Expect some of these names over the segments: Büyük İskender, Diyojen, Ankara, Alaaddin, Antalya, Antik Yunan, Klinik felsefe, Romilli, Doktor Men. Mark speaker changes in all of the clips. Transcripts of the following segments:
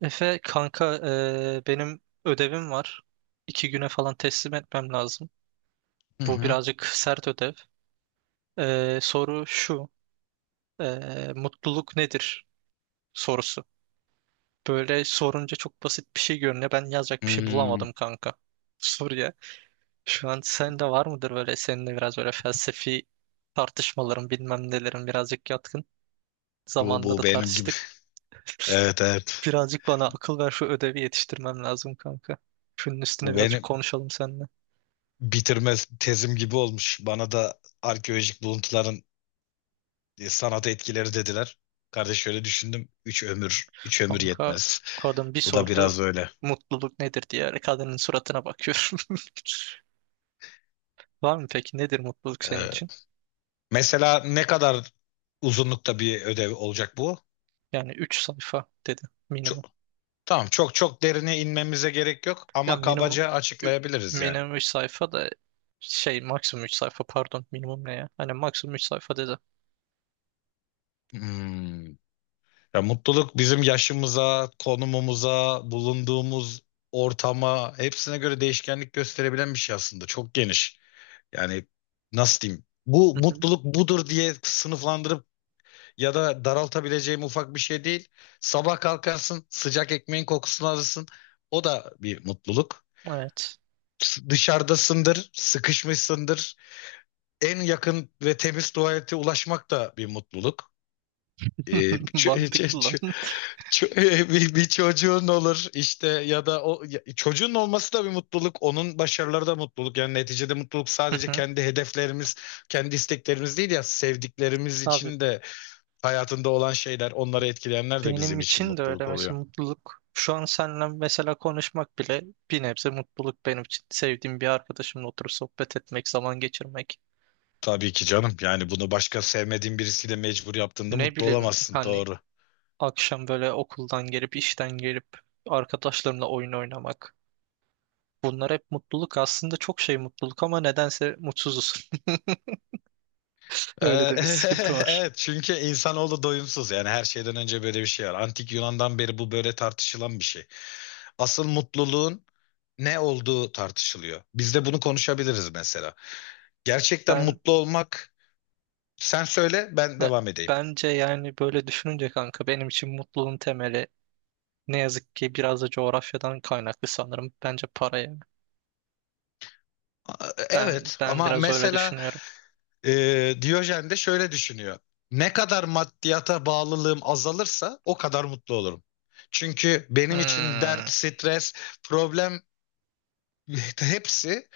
Speaker 1: Efe kanka benim ödevim var. 2 güne falan teslim etmem lazım.
Speaker 2: Hı
Speaker 1: Bu
Speaker 2: hı.
Speaker 1: birazcık sert ödev. Soru şu. Mutluluk nedir sorusu. Böyle sorunca çok basit bir şey görünüyor. Ben yazacak bir şey
Speaker 2: Hmm,
Speaker 1: bulamadım kanka soruya. Şu an sende var mıdır böyle seninle biraz böyle felsefi tartışmaların bilmem nelerin birazcık yatkın.
Speaker 2: bu
Speaker 1: Zamanında
Speaker 2: bu
Speaker 1: da
Speaker 2: benim gibi.
Speaker 1: tartıştık.
Speaker 2: Evet evet.
Speaker 1: Birazcık bana akıl ver şu ödevi yetiştirmem lazım kanka. Şunun üstüne
Speaker 2: Bu
Speaker 1: birazcık
Speaker 2: benim
Speaker 1: konuşalım seninle.
Speaker 2: bitirme tezim gibi olmuş. Bana da arkeolojik buluntuların sanat etkileri dediler. Kardeş şöyle düşündüm. Üç ömür, üç ömür
Speaker 1: Kanka
Speaker 2: yetmez.
Speaker 1: kadın bir
Speaker 2: Bu da
Speaker 1: sordu
Speaker 2: biraz öyle.
Speaker 1: mutluluk nedir diye kadının suratına bakıyorum. Var mı peki nedir mutluluk senin
Speaker 2: Ee,
Speaker 1: için?
Speaker 2: Mesela ne kadar uzunlukta bir ödev olacak bu?
Speaker 1: Yani üç sayfa dedi
Speaker 2: Çok,
Speaker 1: minimum.
Speaker 2: tamam, çok çok derine inmemize gerek yok
Speaker 1: Ya
Speaker 2: ama
Speaker 1: minimum
Speaker 2: kabaca
Speaker 1: ü-
Speaker 2: açıklayabiliriz yani.
Speaker 1: minimum 3 sayfa da şey maksimum 3 sayfa pardon minimum ne ya? Hani maksimum 3 sayfa dedi.
Speaker 2: Hmm. Ya mutluluk bizim yaşımıza, konumumuza, bulunduğumuz ortama, hepsine göre değişkenlik gösterebilen bir şey aslında. Çok geniş. Yani nasıl diyeyim? Bu
Speaker 1: Hı hı.
Speaker 2: mutluluk budur diye sınıflandırıp ya da daraltabileceğim ufak bir şey değil. Sabah kalkarsın, sıcak ekmeğin kokusunu alırsın. O da bir mutluluk.
Speaker 1: Evet.
Speaker 2: Dışarıdasındır, sıkışmışsındır. En yakın ve temiz tuvalete ulaşmak da bir mutluluk. Ee, ç-
Speaker 1: Mantıklı lan.
Speaker 2: ç- Ço- bir çocuğun olur işte, ya da çocuğun olması da bir mutluluk, onun başarıları da mutluluk. Yani neticede mutluluk
Speaker 1: Hı
Speaker 2: sadece
Speaker 1: hı.
Speaker 2: kendi hedeflerimiz, kendi isteklerimiz değil, ya sevdiklerimiz
Speaker 1: Abi,
Speaker 2: için de hayatında olan şeyler, onları etkileyenler de
Speaker 1: benim
Speaker 2: bizim için
Speaker 1: için de öyle
Speaker 2: mutluluk oluyor.
Speaker 1: mesela mutluluk. Şu an seninle mesela konuşmak bile bir nebze mutluluk benim için. Sevdiğim bir arkadaşımla oturup sohbet etmek, zaman geçirmek.
Speaker 2: Tabii ki canım. Yani bunu başka sevmediğin birisiyle mecbur yaptığında
Speaker 1: Ne
Speaker 2: mutlu
Speaker 1: bileyim
Speaker 2: olamazsın.
Speaker 1: hani
Speaker 2: Doğru.
Speaker 1: akşam böyle okuldan gelip işten gelip arkadaşlarımla oyun oynamak. Bunlar hep mutluluk. Aslında çok şey mutluluk ama nedense mutsuzuz. Öyle
Speaker 2: Ee,
Speaker 1: de bir sıkıntı var.
Speaker 2: Evet, çünkü insanoğlu doyumsuz, yani her şeyden önce böyle bir şey var. Antik Yunan'dan beri bu böyle tartışılan bir şey. Asıl mutluluğun ne olduğu tartışılıyor. Biz de bunu konuşabiliriz mesela. Gerçekten
Speaker 1: Ben
Speaker 2: mutlu olmak. Sen söyle, ben
Speaker 1: ben-
Speaker 2: devam edeyim.
Speaker 1: Bence yani böyle düşününce kanka benim için mutluluğun temeli ne yazık ki biraz da coğrafyadan kaynaklı sanırım. Bence paraya. Ben
Speaker 2: Evet,
Speaker 1: ben
Speaker 2: ama
Speaker 1: biraz öyle
Speaker 2: mesela
Speaker 1: düşünüyorum.
Speaker 2: Diyojen de şöyle düşünüyor. Ne kadar maddiyata bağlılığım azalırsa o kadar mutlu olurum. Çünkü benim için
Speaker 1: Hmm,
Speaker 2: dert, stres, problem, hepsi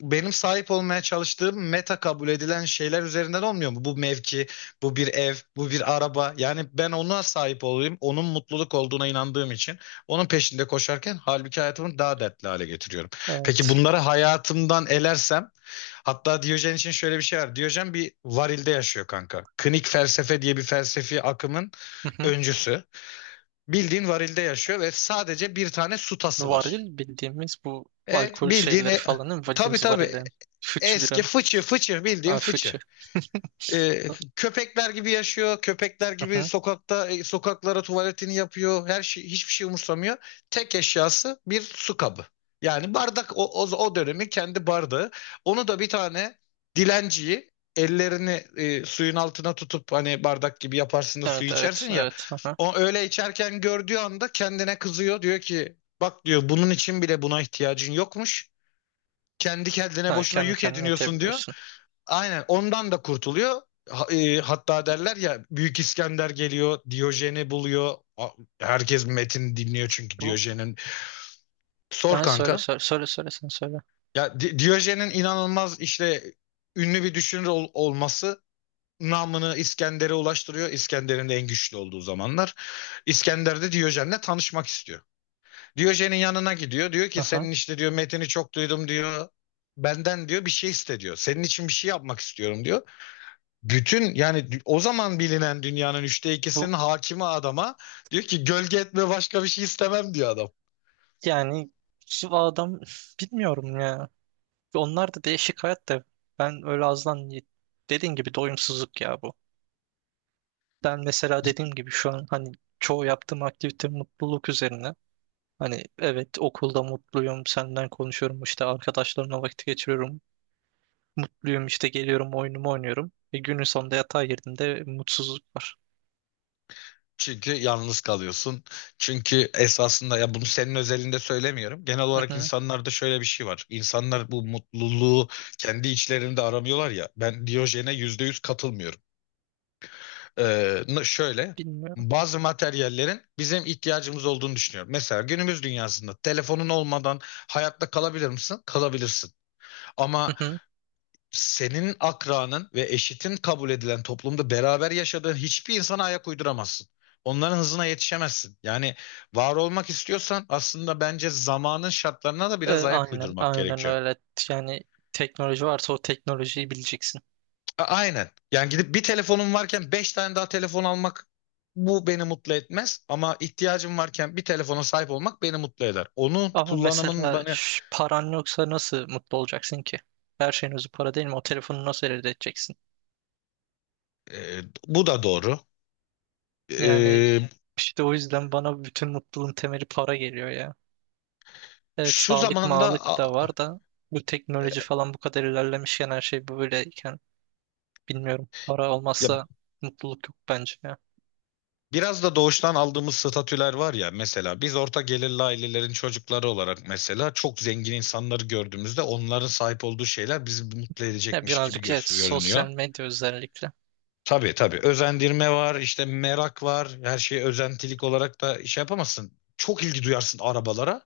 Speaker 2: benim sahip olmaya çalıştığım, meta kabul edilen şeyler üzerinden olmuyor mu? Bu mevki, bu bir ev, bu bir araba. Yani ben ona sahip olayım, onun mutluluk olduğuna inandığım için onun peşinde koşarken halbuki hayatımı daha dertli hale getiriyorum. Peki,
Speaker 1: evet.
Speaker 2: bunları hayatımdan elersem, hatta Diyojen için şöyle bir şey var. Diyojen bir varilde yaşıyor kanka. Klinik felsefe diye bir felsefi akımın
Speaker 1: Hı hı.
Speaker 2: öncüsü. Bildiğin varilde yaşıyor ve sadece bir tane su tası var.
Speaker 1: Varil bildiğimiz bu
Speaker 2: Evet,
Speaker 1: alkol
Speaker 2: bildiğin.
Speaker 1: şeyleri falan değil mi?
Speaker 2: Tabii,
Speaker 1: Bildiğimiz
Speaker 2: tabii.
Speaker 1: varilin.
Speaker 2: Eski
Speaker 1: Biranın.
Speaker 2: fıçı, fıçı bildiğin
Speaker 1: Ha, fıçı.
Speaker 2: fıçı. Ee, Köpekler gibi yaşıyor. Köpekler
Speaker 1: Hı
Speaker 2: gibi
Speaker 1: hı.
Speaker 2: sokakta, sokaklara tuvaletini yapıyor. Her şey, hiçbir şey umursamıyor. Tek eşyası bir su kabı. Yani bardak o dönemin kendi bardağı. Onu da bir tane dilenciyi, ellerini suyun altına tutup, hani bardak gibi yaparsın da suyu
Speaker 1: Evet, evet,
Speaker 2: içersin ya.
Speaker 1: evet. Hı hı.
Speaker 2: O öyle içerken gördüğü anda kendine kızıyor. Diyor ki, bak diyor, bunun için bile buna ihtiyacın yokmuş. Kendi kendine
Speaker 1: Ha,
Speaker 2: boşuna
Speaker 1: kendi
Speaker 2: yük
Speaker 1: kendine
Speaker 2: ediniyorsun diyor,
Speaker 1: itebiliyorsun.
Speaker 2: aynen ondan da kurtuluyor. Hatta derler ya, Büyük İskender geliyor, Diyojen'i buluyor. Herkes metin dinliyor çünkü,
Speaker 1: Bu
Speaker 2: Diyojen'in. Sor
Speaker 1: ben Söyle
Speaker 2: kanka.
Speaker 1: söyle söyle söyle sen söyle.
Speaker 2: Ya Diyojen'in inanılmaz işte, ünlü bir düşünür olması, namını İskender'e ulaştırıyor. İskender'in de en güçlü olduğu zamanlar. İskender de Diyojen'le tanışmak istiyor. Diyojen'in yanına gidiyor. Diyor ki,
Speaker 1: Hı.
Speaker 2: senin işte diyor, metin'i çok duydum diyor. Benden diyor bir şey iste diyor. Senin için bir şey yapmak istiyorum diyor. Bütün, yani o zaman bilinen dünyanın üçte
Speaker 1: Bu
Speaker 2: ikisinin hakimi adama diyor ki, gölge etme, başka bir şey istemem diyor adam.
Speaker 1: Yani şu adam bilmiyorum ya. Onlar da değişik hayat da ben öyle azdan dediğin gibi doyumsuzluk ya bu. Ben mesela dediğim gibi şu an hani çoğu yaptığım aktivite mutluluk üzerine. Hani evet okulda mutluyum, senden konuşuyorum, işte arkadaşlarımla vakit geçiriyorum. Mutluyum işte geliyorum oyunumu oynuyorum. E, günün sonunda yatağa girdiğimde mutsuzluk var.
Speaker 2: Çünkü yalnız kalıyorsun. Çünkü esasında, ya bunu senin özelinde söylemiyorum. Genel
Speaker 1: Hı
Speaker 2: olarak
Speaker 1: hı,
Speaker 2: insanlarda şöyle bir şey var. İnsanlar bu mutluluğu kendi içlerinde aramıyorlar ya. Ben Diyojen'e %100 katılmıyorum. Şöyle,
Speaker 1: bilmiyorum.
Speaker 2: bazı materyallerin bizim ihtiyacımız olduğunu düşünüyorum. Mesela günümüz dünyasında telefonun olmadan hayatta kalabilir misin? Kalabilirsin.
Speaker 1: Hı
Speaker 2: Ama
Speaker 1: hı.
Speaker 2: senin akranın ve eşitin kabul edilen toplumda, beraber yaşadığın hiçbir insana ayak uyduramazsın. Onların hızına yetişemezsin. Yani var olmak istiyorsan aslında, bence zamanın şartlarına da
Speaker 1: E,
Speaker 2: biraz ayak
Speaker 1: aynen,
Speaker 2: uydurmak
Speaker 1: aynen
Speaker 2: gerekiyor.
Speaker 1: öyle. Yani teknoloji varsa o teknolojiyi bileceksin.
Speaker 2: Aynen. Yani gidip bir telefonum varken beş tane daha telefon almak, bu beni mutlu etmez, ama ihtiyacım varken bir telefona sahip olmak beni mutlu eder. Onun
Speaker 1: Ama
Speaker 2: kullanımın
Speaker 1: mesela
Speaker 2: bana.
Speaker 1: paran yoksa nasıl mutlu olacaksın ki? Her şeyin özü para değil mi? O telefonu nasıl elde edeceksin?
Speaker 2: e, Bu da doğru.
Speaker 1: Yani
Speaker 2: E,
Speaker 1: işte o yüzden bana bütün mutluluğun temeli para geliyor ya. Evet
Speaker 2: Şu
Speaker 1: sağlık
Speaker 2: zamanda
Speaker 1: mağlık da var da bu teknoloji falan bu kadar ilerlemişken her şey böyleyken bilmiyorum. Para
Speaker 2: ya
Speaker 1: olmazsa mutluluk yok bence ya.
Speaker 2: biraz da doğuştan aldığımız statüler var ya. Mesela biz, orta gelirli ailelerin çocukları olarak, mesela çok zengin insanları gördüğümüzde onların sahip olduğu şeyler bizi mutlu
Speaker 1: Ya
Speaker 2: edecekmiş gibi
Speaker 1: birazcık evet sosyal
Speaker 2: görünüyor.
Speaker 1: medya özellikle.
Speaker 2: Tabii tabii, özendirme var işte, merak var, her şeye özentilik olarak da şey yapamazsın. Çok ilgi duyarsın arabalara,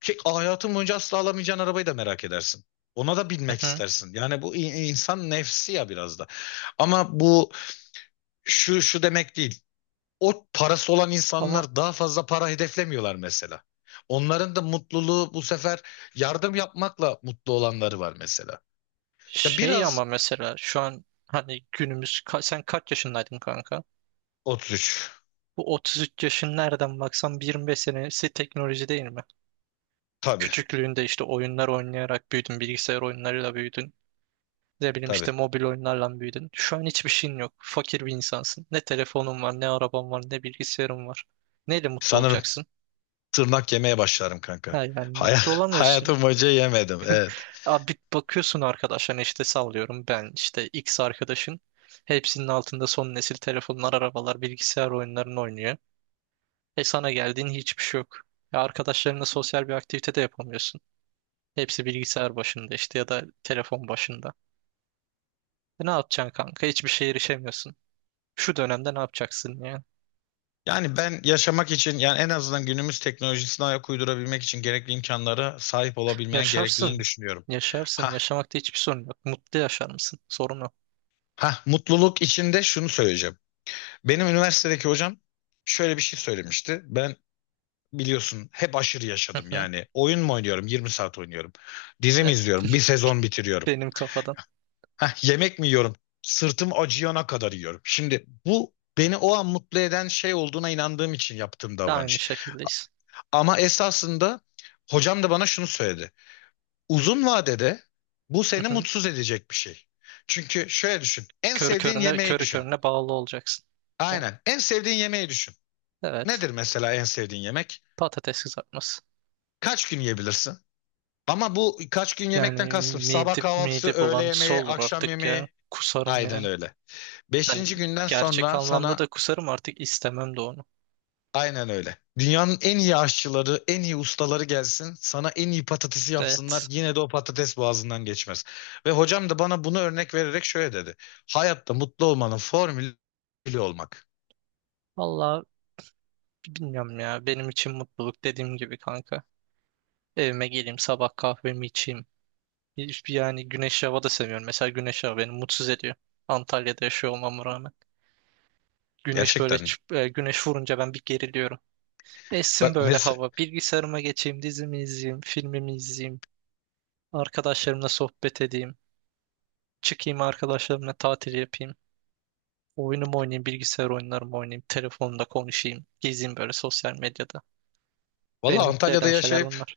Speaker 2: ki hayatın boyunca asla alamayacağın arabayı da merak edersin. Ona da
Speaker 1: Hı
Speaker 2: binmek
Speaker 1: hı.
Speaker 2: istersin. Yani bu insan nefsi ya, biraz da. Ama bu şu demek değil, o parası olan
Speaker 1: Ama
Speaker 2: insanlar daha fazla para hedeflemiyorlar mesela. Onların da mutluluğu, bu sefer yardım yapmakla mutlu olanları var mesela. Ya,
Speaker 1: şey
Speaker 2: biraz,
Speaker 1: ama mesela şu an hani günümüz sen kaç yaşındaydın kanka?
Speaker 2: 33.
Speaker 1: Bu 33 yaşın nereden baksan 25 senesi teknoloji değil mi?
Speaker 2: Tabii,
Speaker 1: Küçüklüğünde işte oyunlar oynayarak büyüdün, bilgisayar oyunlarıyla büyüdün. Ne bileyim
Speaker 2: tabii.
Speaker 1: işte mobil oyunlarla büyüdün. Şu an hiçbir şeyin yok. Fakir bir insansın. Ne telefonun var, ne araban var, ne bilgisayarın var. Neyle mutlu
Speaker 2: Sanırım
Speaker 1: olacaksın?
Speaker 2: tırnak yemeye başlarım kanka.
Speaker 1: Ha yani
Speaker 2: Hay
Speaker 1: mutlu olamıyorsun.
Speaker 2: Hayatım boyunca yemedim. Evet.
Speaker 1: Abi bakıyorsun arkadaşlarına işte sallıyorum ben işte X arkadaşın. Hepsinin altında son nesil telefonlar, arabalar, bilgisayar oyunlarını oynuyor. E sana geldiğin hiçbir şey yok. Ya arkadaşlarınla sosyal bir aktivite de yapamıyorsun. Hepsi bilgisayar başında işte ya da telefon başında. E ne yapacaksın kanka? Hiçbir şeye erişemiyorsun. Şu dönemde ne yapacaksın ya?
Speaker 2: Yani ben yaşamak için, yani en azından günümüz teknolojisine ayak uydurabilmek için gerekli imkanlara sahip olabilmeye gerekliliğini
Speaker 1: Yaşarsın.
Speaker 2: düşünüyorum.
Speaker 1: Yaşarsın.
Speaker 2: Ha,
Speaker 1: Yaşamakta hiçbir sorun yok. Mutlu yaşar mısın? Sorun o.
Speaker 2: ha, mutluluk içinde şunu söyleyeceğim. Benim üniversitedeki hocam şöyle bir şey söylemişti. Ben biliyorsun hep aşırı
Speaker 1: Hı
Speaker 2: yaşadım
Speaker 1: hı.
Speaker 2: yani. Oyun mu oynuyorum? 20 saat oynuyorum. Dizi mi
Speaker 1: Evet,
Speaker 2: izliyorum? Bir sezon bitiriyorum.
Speaker 1: benim kafadan
Speaker 2: Heh, yemek mi yiyorum? Sırtım acıyana kadar yiyorum. Şimdi bu, beni o an mutlu eden şey olduğuna inandığım için yaptığım
Speaker 1: da aynı
Speaker 2: davranış.
Speaker 1: şekildeyiz.
Speaker 2: Ama esasında, hocam da bana şunu söyledi. Uzun vadede bu
Speaker 1: Hı
Speaker 2: seni
Speaker 1: hı.
Speaker 2: mutsuz edecek bir şey. Çünkü şöyle düşün. En
Speaker 1: Körü
Speaker 2: sevdiğin
Speaker 1: körüne,
Speaker 2: yemeği
Speaker 1: körü
Speaker 2: düşün.
Speaker 1: körüne bağlı olacaksın. O-
Speaker 2: Aynen. En sevdiğin yemeği düşün.
Speaker 1: Evet.
Speaker 2: Nedir mesela en sevdiğin yemek?
Speaker 1: Patates kızartması.
Speaker 2: Kaç gün yiyebilirsin? Ama bu kaç gün yemekten
Speaker 1: Yani
Speaker 2: kastım: sabah
Speaker 1: mide,
Speaker 2: kahvaltısı,
Speaker 1: mide
Speaker 2: öğle
Speaker 1: bulantısı
Speaker 2: yemeği,
Speaker 1: olur
Speaker 2: akşam
Speaker 1: artık ya.
Speaker 2: yemeği.
Speaker 1: Kusarım
Speaker 2: Aynen
Speaker 1: yani.
Speaker 2: öyle.
Speaker 1: Yani
Speaker 2: Beşinci günden
Speaker 1: gerçek
Speaker 2: sonra
Speaker 1: anlamda
Speaker 2: sana.
Speaker 1: da kusarım artık istemem de onu.
Speaker 2: Aynen öyle. Dünyanın en iyi aşçıları, en iyi ustaları gelsin. Sana en iyi patatesi yapsınlar.
Speaker 1: Evet.
Speaker 2: Yine de o patates boğazından geçmez. Ve hocam da bana bunu örnek vererek şöyle dedi. Hayatta mutlu olmanın formülü, olmak.
Speaker 1: Valla bilmiyorum ya. Benim için mutluluk dediğim gibi kanka. Evime geleyim sabah kahvemi içeyim. Yani güneş hava da sevmiyorum. Mesela güneş hava beni mutsuz ediyor. Antalya'da yaşıyor olmama rağmen. Güneş böyle
Speaker 2: Gerçekten mi?
Speaker 1: çıp- e, güneş vurunca ben bir geriliyorum. Essin
Speaker 2: Bak
Speaker 1: böyle
Speaker 2: mesela,
Speaker 1: hava. Bilgisayarıma geçeyim, dizimi izleyeyim, filmimi izleyeyim. Arkadaşlarımla sohbet edeyim. Çıkayım arkadaşlarımla tatil yapayım. Oyunumu oynayayım, bilgisayar oyunlarımı oynayayım. Telefonda konuşayım. Gezeyim böyle sosyal medyada. Beni
Speaker 2: valla
Speaker 1: mutlu
Speaker 2: Antalya'da
Speaker 1: eden şeyler
Speaker 2: yaşayıp
Speaker 1: bunlar.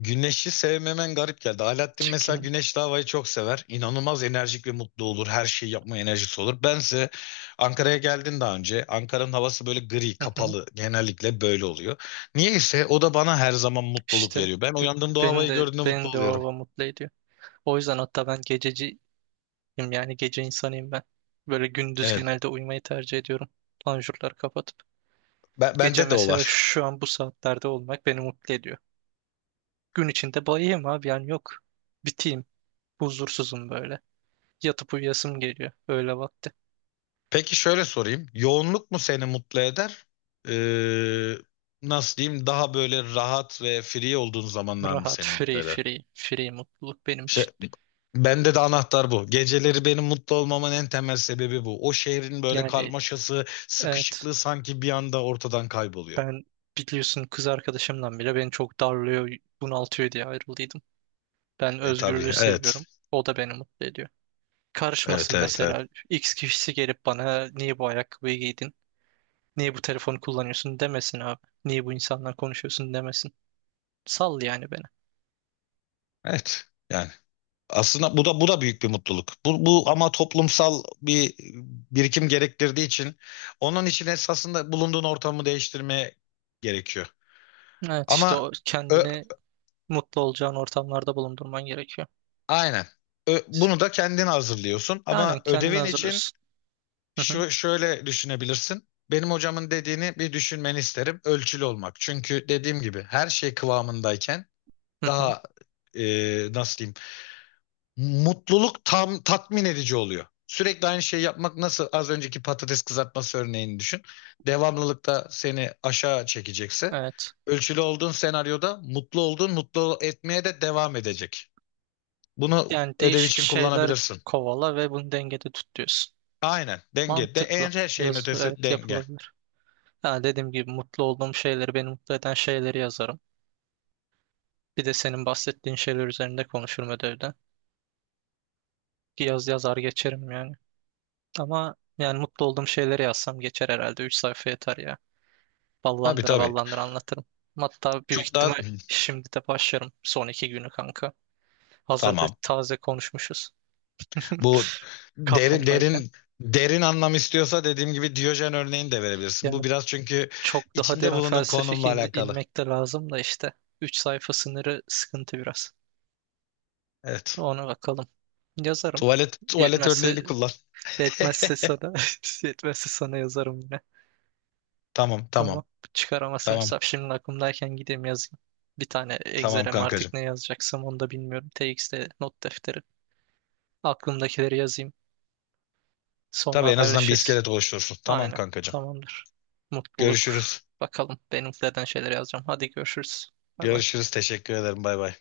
Speaker 2: güneşi sevmemen garip geldi. Alaaddin mesela
Speaker 1: Çıkayım.
Speaker 2: güneşli havayı çok sever. İnanılmaz enerjik ve mutlu olur. Her şeyi yapma enerjisi olur. Bense. Ankara'ya geldin daha önce. Ankara'nın havası böyle gri,
Speaker 1: Hı hı.
Speaker 2: kapalı. Genellikle böyle oluyor. Niyeyse o da bana her zaman mutluluk
Speaker 1: İşte
Speaker 2: veriyor. Ben
Speaker 1: b-
Speaker 2: uyandığımda o
Speaker 1: beni
Speaker 2: havayı
Speaker 1: de
Speaker 2: gördüğümde mutlu
Speaker 1: beni de o
Speaker 2: oluyorum.
Speaker 1: hava mutlu ediyor. O yüzden hatta ben gececi. Yani gece insanıyım ben. Böyle gündüz
Speaker 2: Evet.
Speaker 1: genelde uyumayı tercih ediyorum. Panjurları kapatıp. Gece
Speaker 2: Bende de o
Speaker 1: mesela
Speaker 2: var.
Speaker 1: şu an bu saatlerde olmak beni mutlu ediyor. Gün içinde bayayım abi yani yok. Biteyim. Huzursuzum böyle. Yatıp uyuyasım geliyor. Öyle vakti.
Speaker 2: Peki şöyle sorayım: yoğunluk mu seni mutlu eder? Ee, Nasıl diyeyim? Daha böyle rahat ve free olduğun zamanlar mı
Speaker 1: Rahat,
Speaker 2: seni mutlu
Speaker 1: free,
Speaker 2: eder?
Speaker 1: free, free mutluluk benim
Speaker 2: Şey,
Speaker 1: için.
Speaker 2: bende de anahtar bu. Geceleri benim mutlu olmamın en temel sebebi bu. O şehrin böyle
Speaker 1: Yani
Speaker 2: karmaşası,
Speaker 1: evet
Speaker 2: sıkışıklığı sanki bir anda ortadan kayboluyor.
Speaker 1: ben biliyorsun kız arkadaşımdan bile beni çok darlıyor, bunaltıyor diye ayrıldıydım. Ben
Speaker 2: E tabii,
Speaker 1: özgürlüğü seviyorum.
Speaker 2: evet.
Speaker 1: O da beni mutlu ediyor.
Speaker 2: Evet,
Speaker 1: Karışmasın
Speaker 2: evet, evet.
Speaker 1: mesela. X kişisi gelip bana niye bu ayakkabıyı giydin? Niye bu telefonu kullanıyorsun demesin abi. Niye bu insanla konuşuyorsun demesin. Sal yani beni.
Speaker 2: Evet. Yani aslında bu da büyük bir mutluluk. Bu ama toplumsal bir birikim gerektirdiği için, onun için esasında bulunduğun ortamı değiştirmeye gerekiyor.
Speaker 1: Evet işte
Speaker 2: Ama
Speaker 1: o
Speaker 2: ö-
Speaker 1: kendini mutlu olacağın ortamlarda bulundurman gerekiyor.
Speaker 2: aynen. Bunu da kendin hazırlıyorsun,
Speaker 1: Aynen
Speaker 2: ama
Speaker 1: kendini
Speaker 2: ödevin için.
Speaker 1: hazırlıyorsun. Hı hı,
Speaker 2: Şu şöyle düşünebilirsin. Benim hocamın dediğini bir düşünmeni isterim. Ölçülü olmak. Çünkü dediğim gibi, her şey kıvamındayken
Speaker 1: hı hı.
Speaker 2: daha nasıl diyeyim? Mutluluk tam tatmin edici oluyor. Sürekli aynı şeyi yapmak, nasıl, az önceki patates kızartması örneğini düşün. Devamlılıkta seni aşağı çekecekse,
Speaker 1: Evet.
Speaker 2: ölçülü olduğun senaryoda mutlu olduğun, mutlu etmeye de devam edecek. Bunu
Speaker 1: Yani
Speaker 2: ödev
Speaker 1: değişik
Speaker 2: için
Speaker 1: şeyler
Speaker 2: kullanabilirsin.
Speaker 1: kovala ve bunu dengede tut diyorsun.
Speaker 2: Aynen, denge. De,
Speaker 1: Mantıklı.
Speaker 2: en, her şeyin
Speaker 1: Yaz,
Speaker 2: ötesi
Speaker 1: evet
Speaker 2: denge.
Speaker 1: yapılabilir. Ha, dediğim gibi mutlu olduğum şeyleri, beni mutlu eden şeyleri yazarım. Bir de senin bahsettiğin şeyler üzerinde konuşurum ödevde. Bir yaz yazar geçerim yani. Ama yani mutlu olduğum şeyleri yazsam geçer herhalde. Üç sayfa yeter ya.
Speaker 2: Tabii
Speaker 1: Ballandıra
Speaker 2: tabii.
Speaker 1: ballandıra anlatırım. Hatta büyük
Speaker 2: Çok daha.
Speaker 1: ihtimal şimdi de başlarım son 2 günü kanka. Hazırda
Speaker 2: Tamam.
Speaker 1: taze konuşmuşuz
Speaker 2: Bu derin
Speaker 1: kafamdayken.
Speaker 2: derin derin anlam istiyorsa, dediğim gibi Diyojen örneğini de verebilirsin.
Speaker 1: Yani
Speaker 2: Bu biraz, çünkü
Speaker 1: çok daha
Speaker 2: içinde
Speaker 1: derin
Speaker 2: bulunduğun
Speaker 1: felsefik
Speaker 2: konumla
Speaker 1: in-
Speaker 2: alakalı.
Speaker 1: inmek de lazım da işte. Üç sayfa sınırı sıkıntı biraz.
Speaker 2: Evet.
Speaker 1: Ona bakalım. Yazarım.
Speaker 2: Tuvalet
Speaker 1: Yetmezse
Speaker 2: örneğini kullan.
Speaker 1: yetmezse sana yetmezse sana yazarım yine.
Speaker 2: Tamam, tamam.
Speaker 1: Tamam. Çıkaramazsam
Speaker 2: Tamam.
Speaker 1: hesap şimdi aklımdayken gideyim yazayım. Bir tane
Speaker 2: Tamam
Speaker 1: Excel'e artık
Speaker 2: kankacığım.
Speaker 1: ne yazacaksam onu da bilmiyorum. TXT not defteri. Aklımdakileri yazayım. Sonra
Speaker 2: Tabii, en azından bir
Speaker 1: haberleşiriz.
Speaker 2: iskelet oluşturursun. Tamam
Speaker 1: Aynen.
Speaker 2: kankacığım.
Speaker 1: Tamamdır. Mutluluk.
Speaker 2: Görüşürüz.
Speaker 1: Bakalım. Benim neden şeyler yazacağım. Hadi görüşürüz. Bay bay.
Speaker 2: Görüşürüz. Teşekkür ederim. Bay bay.